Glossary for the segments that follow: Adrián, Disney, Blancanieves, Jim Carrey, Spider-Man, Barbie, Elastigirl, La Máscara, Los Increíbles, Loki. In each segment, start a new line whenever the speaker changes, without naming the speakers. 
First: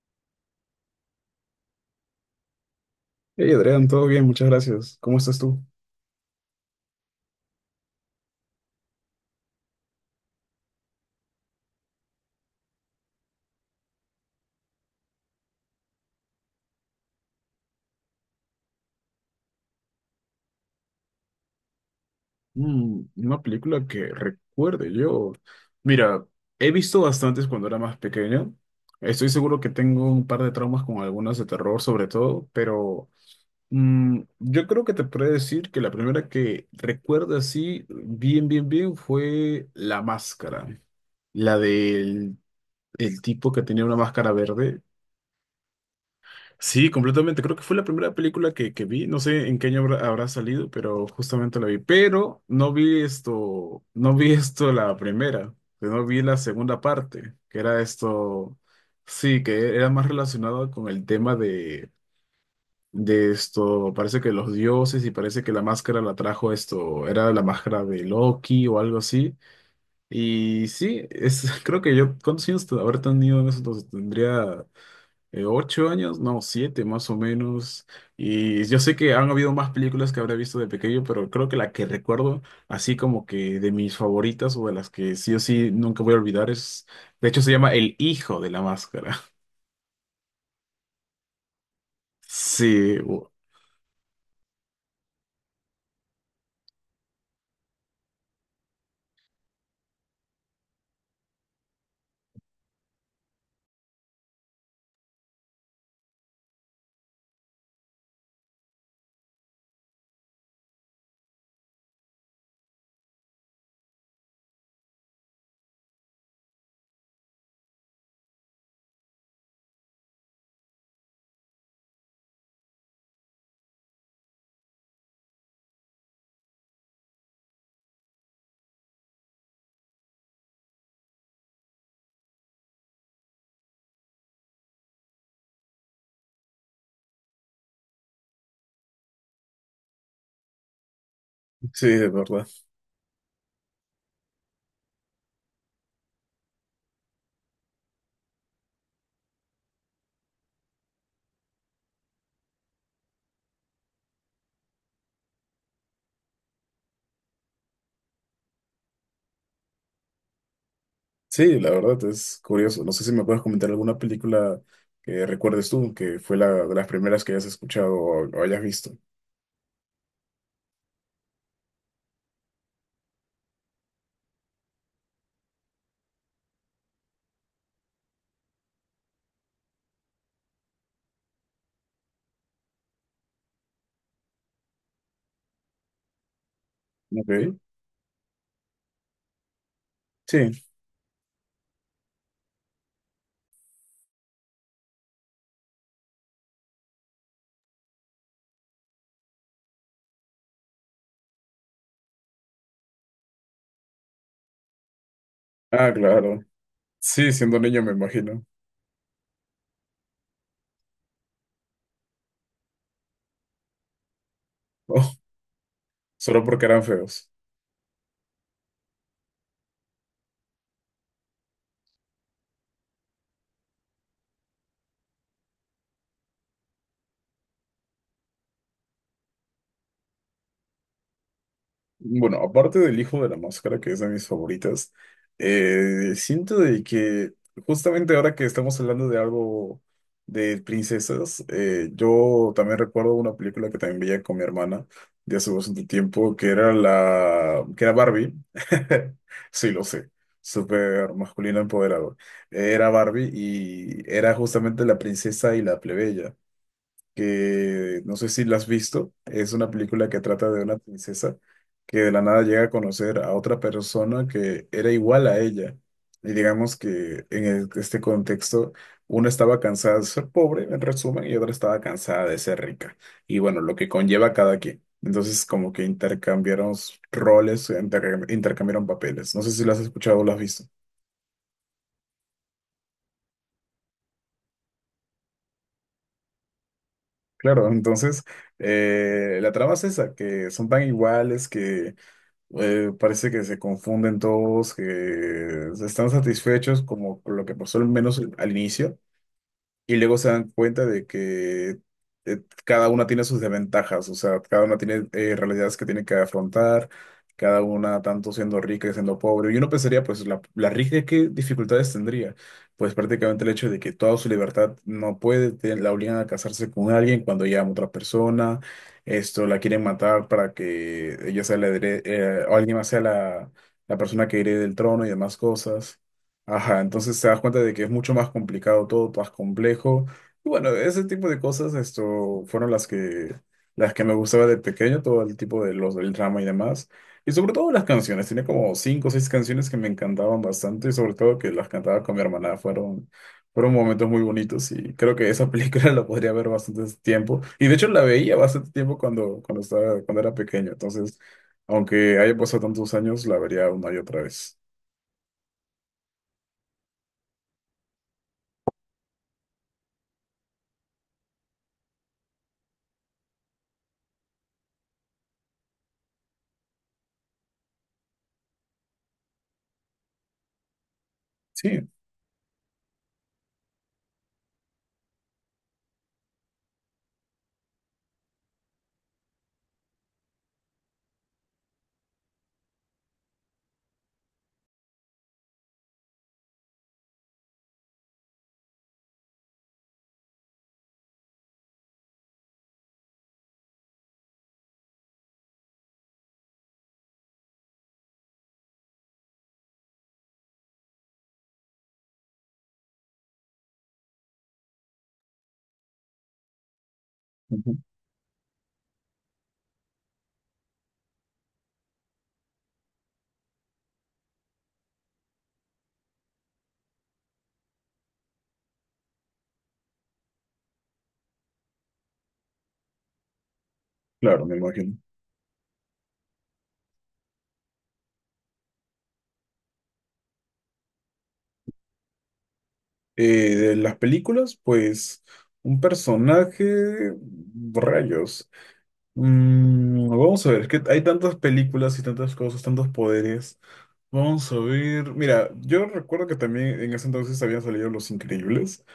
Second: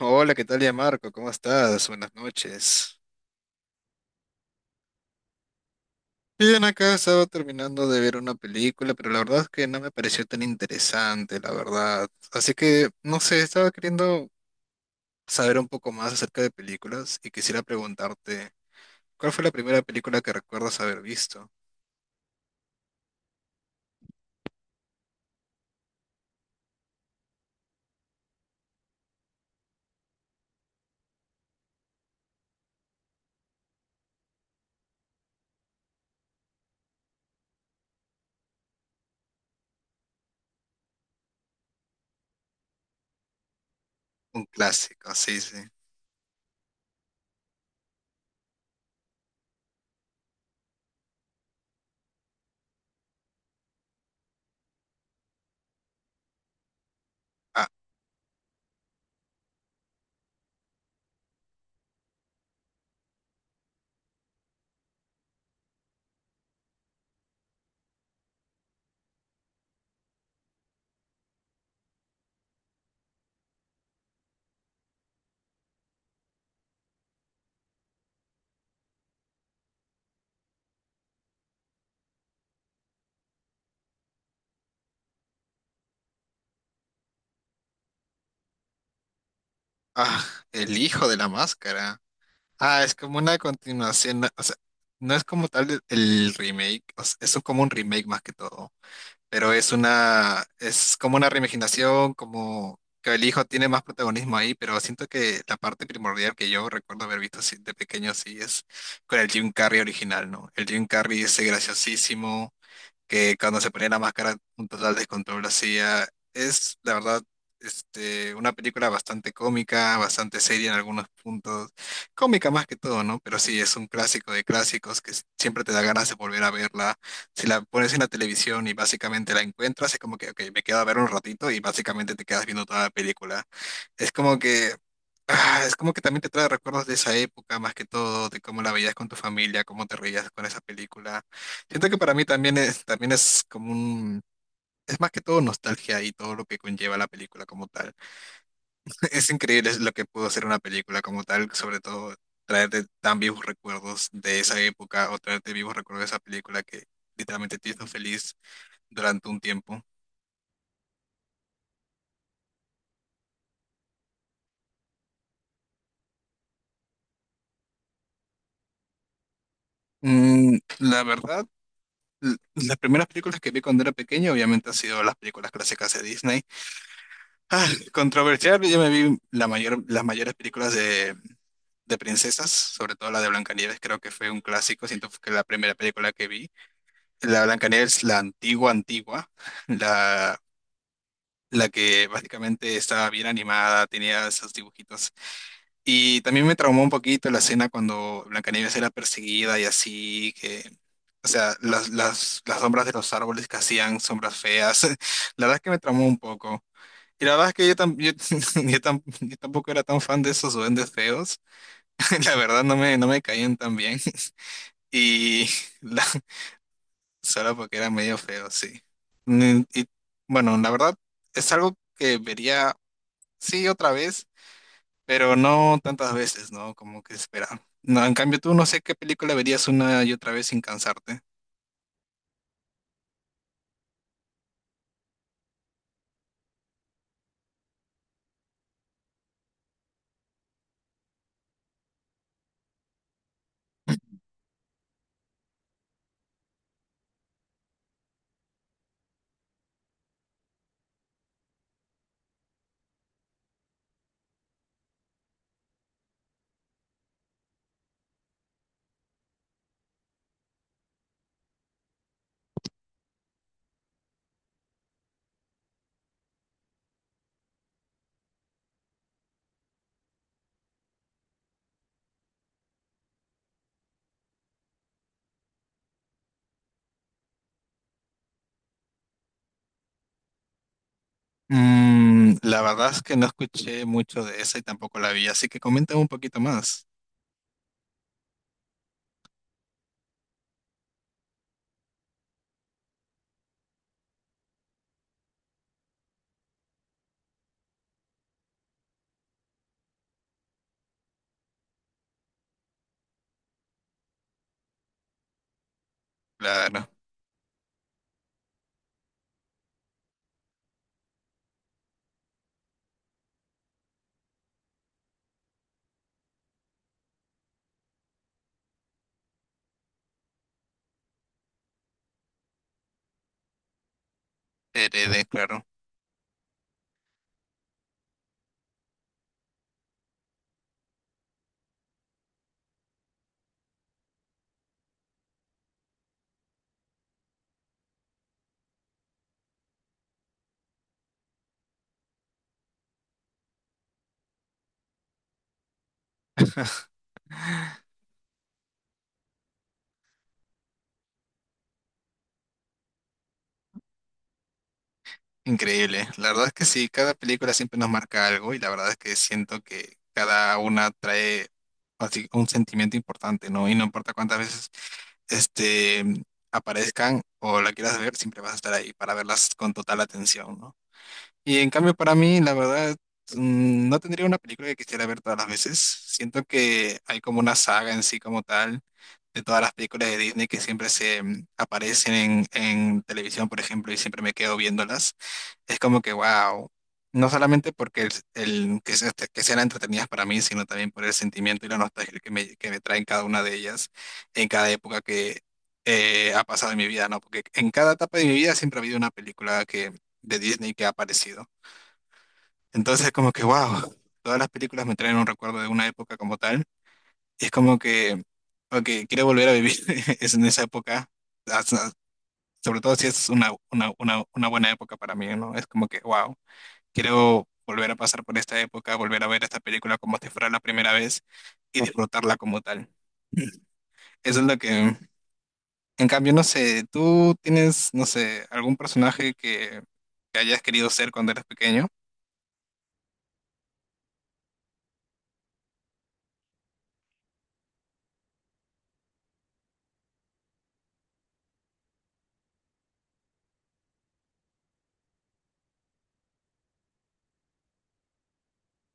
Hola, ¿qué tal ya Marco? ¿Cómo estás? Buenas noches.
Hey Adrián, todo bien, muchas gracias. ¿Cómo estás tú?
Bien, acá estaba terminando de ver una película, pero la verdad es que no me pareció tan interesante, la verdad. Así que, no sé, estaba queriendo saber un poco más acerca de películas y quisiera preguntarte, ¿cuál fue la primera película que recuerdas haber visto?
Una película que recuerde yo. Mira, he visto bastantes cuando era más pequeño. Estoy seguro que tengo un par de traumas con algunas de terror sobre todo, pero yo creo que te podría decir que la primera que recuerdo así bien, bien, bien fue La Máscara. La del el tipo que tenía una máscara
Un
verde.
clásico, sí, sí.
Sí, completamente. Creo que fue la primera película que vi. No sé en qué año habrá salido, pero justamente la vi. Pero no vi esto la primera, que no vi la segunda parte, que
Ah,
era esto, sí, que era más relacionado con el tema de esto, parece que los dioses y parece que la máscara la trajo esto, era la máscara de Loki o algo así. Y sí, creo que yo, ¿cuántos años habré tenido en eso? Entonces, tendría 8 años, no, 7 más o menos. Y yo sé que han habido más películas que habrá visto de pequeño, pero creo que la que recuerdo, así como que de mis favoritas o de las que sí o sí nunca voy a olvidar, es, de hecho se llama El Hijo de la Máscara.
ah, El hijo de la máscara. Ah, es
Sí,
como una continuación, o sea, no es como tal el remake, o sea, es como un remake más que todo. Pero es una, es como una reimaginación, como que el hijo tiene más protagonismo ahí, pero siento que la parte primordial que yo recuerdo haber visto así de pequeño, sí, es con el Jim Carrey original, ¿no? El Jim Carrey ese graciosísimo que cuando se ponía la máscara un total descontrol hacía. Es, la verdad, una película bastante cómica, bastante seria en algunos puntos. Cómica más que todo, ¿no? Pero sí, es un clásico de clásicos que siempre te da ganas de volver a verla. Si la pones en la televisión y básicamente la encuentras, es como que, ok, me quedo a ver un ratito y básicamente te quedas viendo toda la película. Es como que... Ah, es como que también te trae recuerdos de esa época, más que todo, de cómo la veías con tu familia, cómo te reías con esa película.
sí,
Siento que
de
para mí
verdad.
también es como un, es más que todo nostalgia y todo lo que conlleva la película como tal. Es increíble lo que pudo hacer una película como tal, sobre todo traerte tan vivos recuerdos de esa época o traerte vivos recuerdos de esa película que literalmente te hizo feliz durante un tiempo.
Sí, la verdad es curioso. No sé si me puedes comentar alguna película que recuerdes tú, que fue la de las primeras que hayas escuchado o hayas visto.
La verdad, las primeras películas que vi cuando era pequeño obviamente han sido las películas clásicas de Disney. Ah, controversial, yo me vi la mayor, las mayores películas de princesas, sobre todo la de Blancanieves, creo que fue un clásico, siento que la primera película que vi. La
Ok,
Blancanieves, la antigua, antigua, la,
sí.
la que básicamente estaba bien animada, tenía esos dibujitos. Y también me traumó un poquito la escena cuando Blancanieves era perseguida y así, que, o sea, las sombras de los árboles que hacían sombras feas, la verdad es que me
Ah,
traumó un
claro.
poco. Y la
Sí,
verdad es
siendo
que yo,
niño me
yo,
imagino.
yo yo tampoco era tan fan de esos duendes feos. La verdad no me caían tan bien.
Oh,
Y la,
solo porque eran feos.
solo porque era medio feo, sí. Y bueno, la verdad es algo que vería, sí, otra vez, pero no tantas veces, ¿no? Como que espera. No, en cambio tú no sé qué película verías una y otra vez sin cansarte.
Bueno, aparte del Hijo de la Máscara, que es de mis favoritas, siento de que justamente ahora que estamos hablando de algo de princesas, yo también recuerdo una película que también veía con mi hermana de hace bastante tiempo, que era la, que era Barbie. Sí, lo sé, súper masculino empoderado. Era Barbie y era justamente la princesa y la plebeya que no sé si la has visto, es una película que trata de una princesa que de la nada llega a conocer a otra persona que era igual a ella. Y digamos que en este contexto, una estaba cansada de ser pobre, en resumen, y otra estaba cansada de ser rica. Y bueno, lo que conlleva a cada quien. Entonces, como que intercambiaron roles, intercambiaron papeles. No sé si lo has escuchado o lo has visto.
La verdad es que no escuché mucho de esa y tampoco la vi, así que coméntame un poquito más.
Claro, entonces la trama es esa, que son tan iguales que parece que se confunden todos, que están satisfechos como con lo que pasó al menos al inicio. Y luego se dan cuenta de que cada una tiene sus desventajas, o sea, cada una tiene realidades que tiene que afrontar,
Claro,
cada una tanto siendo rica y siendo pobre. Y uno pensaría, pues, la rica, ¿qué dificultades tendría? Pues prácticamente el hecho de que toda su libertad no puede, la obligan a casarse con alguien cuando ella ama a otra persona, esto, la quieren matar para que ella sea o alguien más sea la persona que herede el trono y
heredé,
demás
claro.
cosas. Ajá, entonces te das cuenta de que es mucho más complicado todo, más complejo. Y bueno, ese tipo de cosas, esto, fueron las que me gustaba de pequeño, todo el tipo de los del drama y demás. Y sobre todo las canciones, tenía como cinco o seis canciones que me encantaban bastante, y sobre todo que las cantaba con mi hermana, fueron momentos muy bonitos y creo que esa película la podría ver bastante tiempo. Y de hecho la veía bastante tiempo cuando era pequeño, entonces, aunque haya pasado tantos años, la vería una y otra vez.
Increíble. La verdad es que sí, cada película siempre nos marca algo y la verdad es que siento que cada una trae así un sentimiento importante, ¿no? Y no importa cuántas veces este aparezcan o la quieras ver, siempre vas a estar ahí para verlas con total atención, ¿no? Y en
Sí.
cambio para mí, la verdad, no tendría una película que quisiera ver todas las veces. Siento que hay como una saga en sí como tal de todas las películas de Disney que siempre se aparecen en televisión, por ejemplo, y siempre me quedo viéndolas es como que, wow, no solamente porque que, que sean entretenidas para mí, sino también por el sentimiento y la nostalgia que me traen cada una de ellas en cada época que ha pasado en mi vida, ¿no? Porque en cada etapa de mi vida siempre ha habido una película que, de Disney que ha aparecido. Entonces, como que, wow, todas las películas me traen un recuerdo de una época como tal. Y es como que, ok, quiero volver a vivir es en esa época, hasta- sobre todo si es una, una buena época para mí, ¿no? Es como que, wow. Quiero volver a pasar por esta época, volver a ver esta película como si fuera la primera vez y disfrutarla como tal. Eso es
Claro, me
lo que,
imagino.
en cambio, no sé, tú tienes, no sé, algún personaje que hayas querido ser cuando eras pequeño.
De las películas, pues un personaje, rayos. Vamos a ver, es que hay tantas películas y tantas cosas, tantos poderes. Vamos a ver. Mira, yo recuerdo que también en ese entonces habían salido Los Increíbles.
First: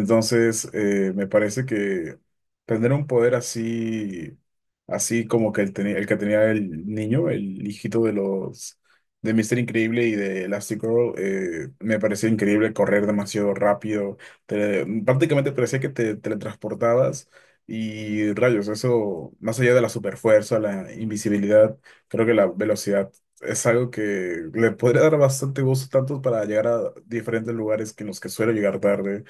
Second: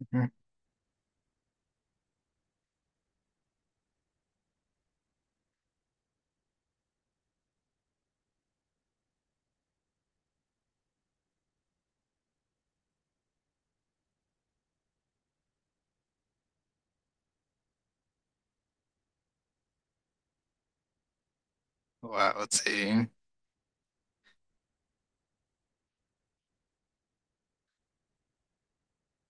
Ujú.
me parece que tener un poder así, así como que el que tenía el niño, el hijito de los de Mister Increíble y de Elastigirl, me parecía increíble correr demasiado rápido. Prácticamente parecía que te teletransportabas. Y rayos, eso, más allá de la superfuerza, la invisibilidad, creo que la
Wow, sí.
velocidad es algo que le podría dar bastante gusto tanto para llegar a diferentes lugares que en los que suelo llegar tarde.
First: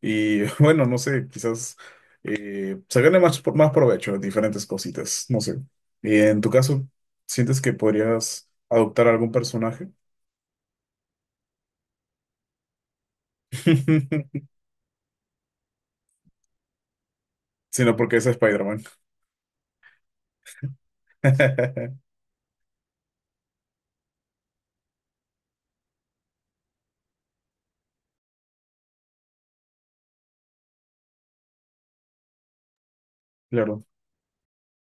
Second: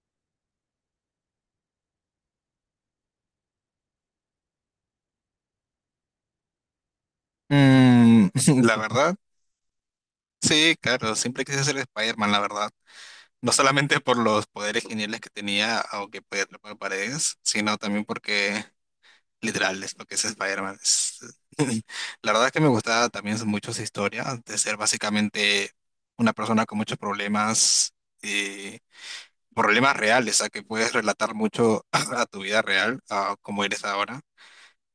Y bueno, no sé, quizás se gane más, más provecho de diferentes cositas, no sé. Y en tu caso, ¿sientes que
Mm,
podrías
la
adoptar a
verdad,
algún personaje?
sí, claro, siempre quise ser Spider-Man, la verdad. No solamente por los poderes geniales que tenía, aunque podía atrapar paredes, sino
Sino
también
porque es
porque
Spider-Man.
Literal, es lo que es Spider-Man. La verdad es que me gustaba también mucho su historia, de ser básicamente una persona con muchos problemas, eh, problemas reales, a que puedes relatar mucho a tu vida real, a cómo eres
Claro.
ahora,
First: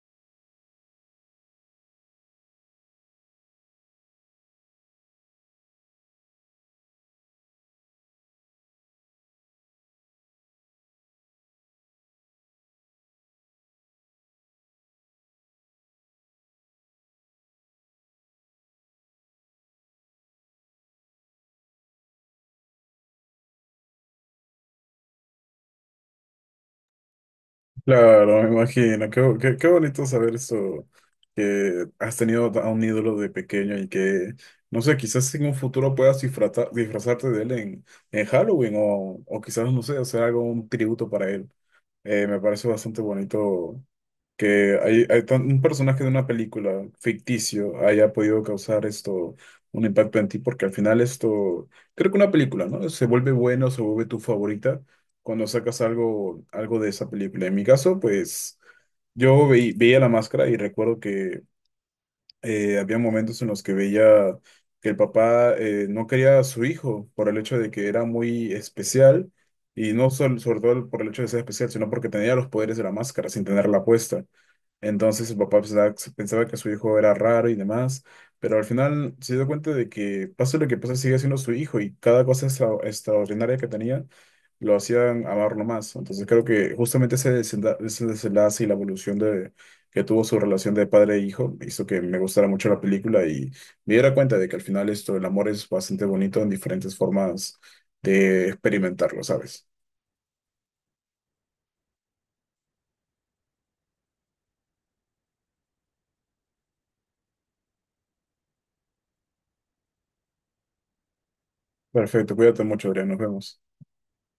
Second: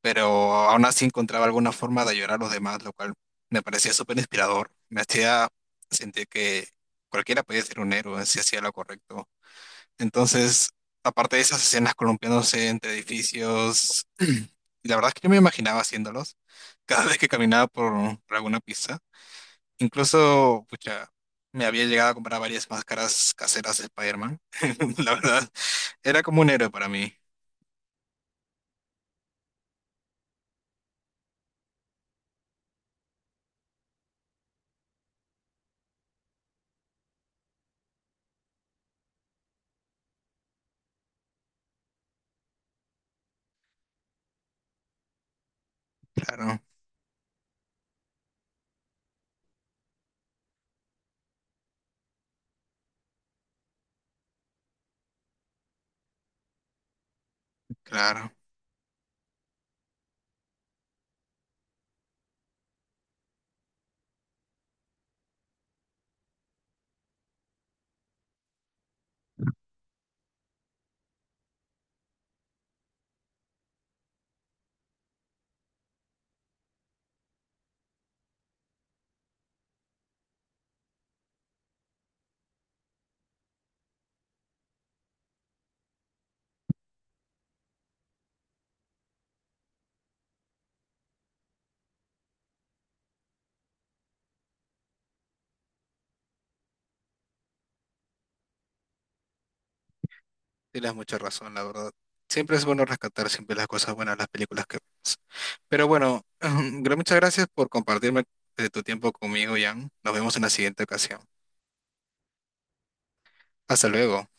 pero aún así encontraba alguna forma de ayudar a los demás, lo cual me parecía súper inspirador. Me hacía sentir que cualquiera podía ser un héroe si hacía lo correcto. Entonces, aparte de esas escenas columpiándose entre edificios, la verdad es que yo me imaginaba haciéndolos cada vez que caminaba por alguna pista. Incluso, pucha, me había llegado a comprar varias máscaras caseras de Spider-Man. La verdad, era como un héroe para mí.
Claro, me imagino. Qué bonito saber eso, que has tenido a un ídolo de pequeño y que, no sé, quizás en un futuro puedas disfrazarte de él en Halloween o quizás, no sé, hacer algo, un tributo para él. Me parece bastante bonito que hay un personaje de una
Claro,
película ficticio haya podido causar esto, un impacto en ti, porque al final esto, creo que una película, ¿no? Se vuelve bueno, se vuelve tu favorita cuando sacas algo, algo de esa película. En mi caso,
claro.
pues yo veía La Máscara y recuerdo que había momentos en los que veía que el papá no quería a su hijo por el hecho de que era muy especial y no sol- sobre todo por el hecho de ser especial, sino porque tenía los poderes de la máscara sin tenerla puesta. Entonces el papá pensaba que su hijo era raro y demás, pero al final se dio cuenta de que pase lo que pase sigue siendo su hijo y cada cosa extraordinaria que tenía lo hacían amarlo más, ¿no? Entonces creo que justamente ese desenlace y la evolución que tuvo su relación de padre e hijo hizo que me gustara mucho la película y me diera cuenta de que al final esto, el amor es bastante bonito en diferentes formas de experimentarlo, ¿sabes?
Tienes mucha razón, la verdad. Siempre es bueno rescatar siempre las cosas buenas, las películas que vemos. Pero bueno, muchas gracias por compartirme de tu tiempo conmigo, Jan. Nos vemos en la siguiente ocasión.
Perfecto, cuídate mucho, Adrián, nos vemos.
Hasta luego.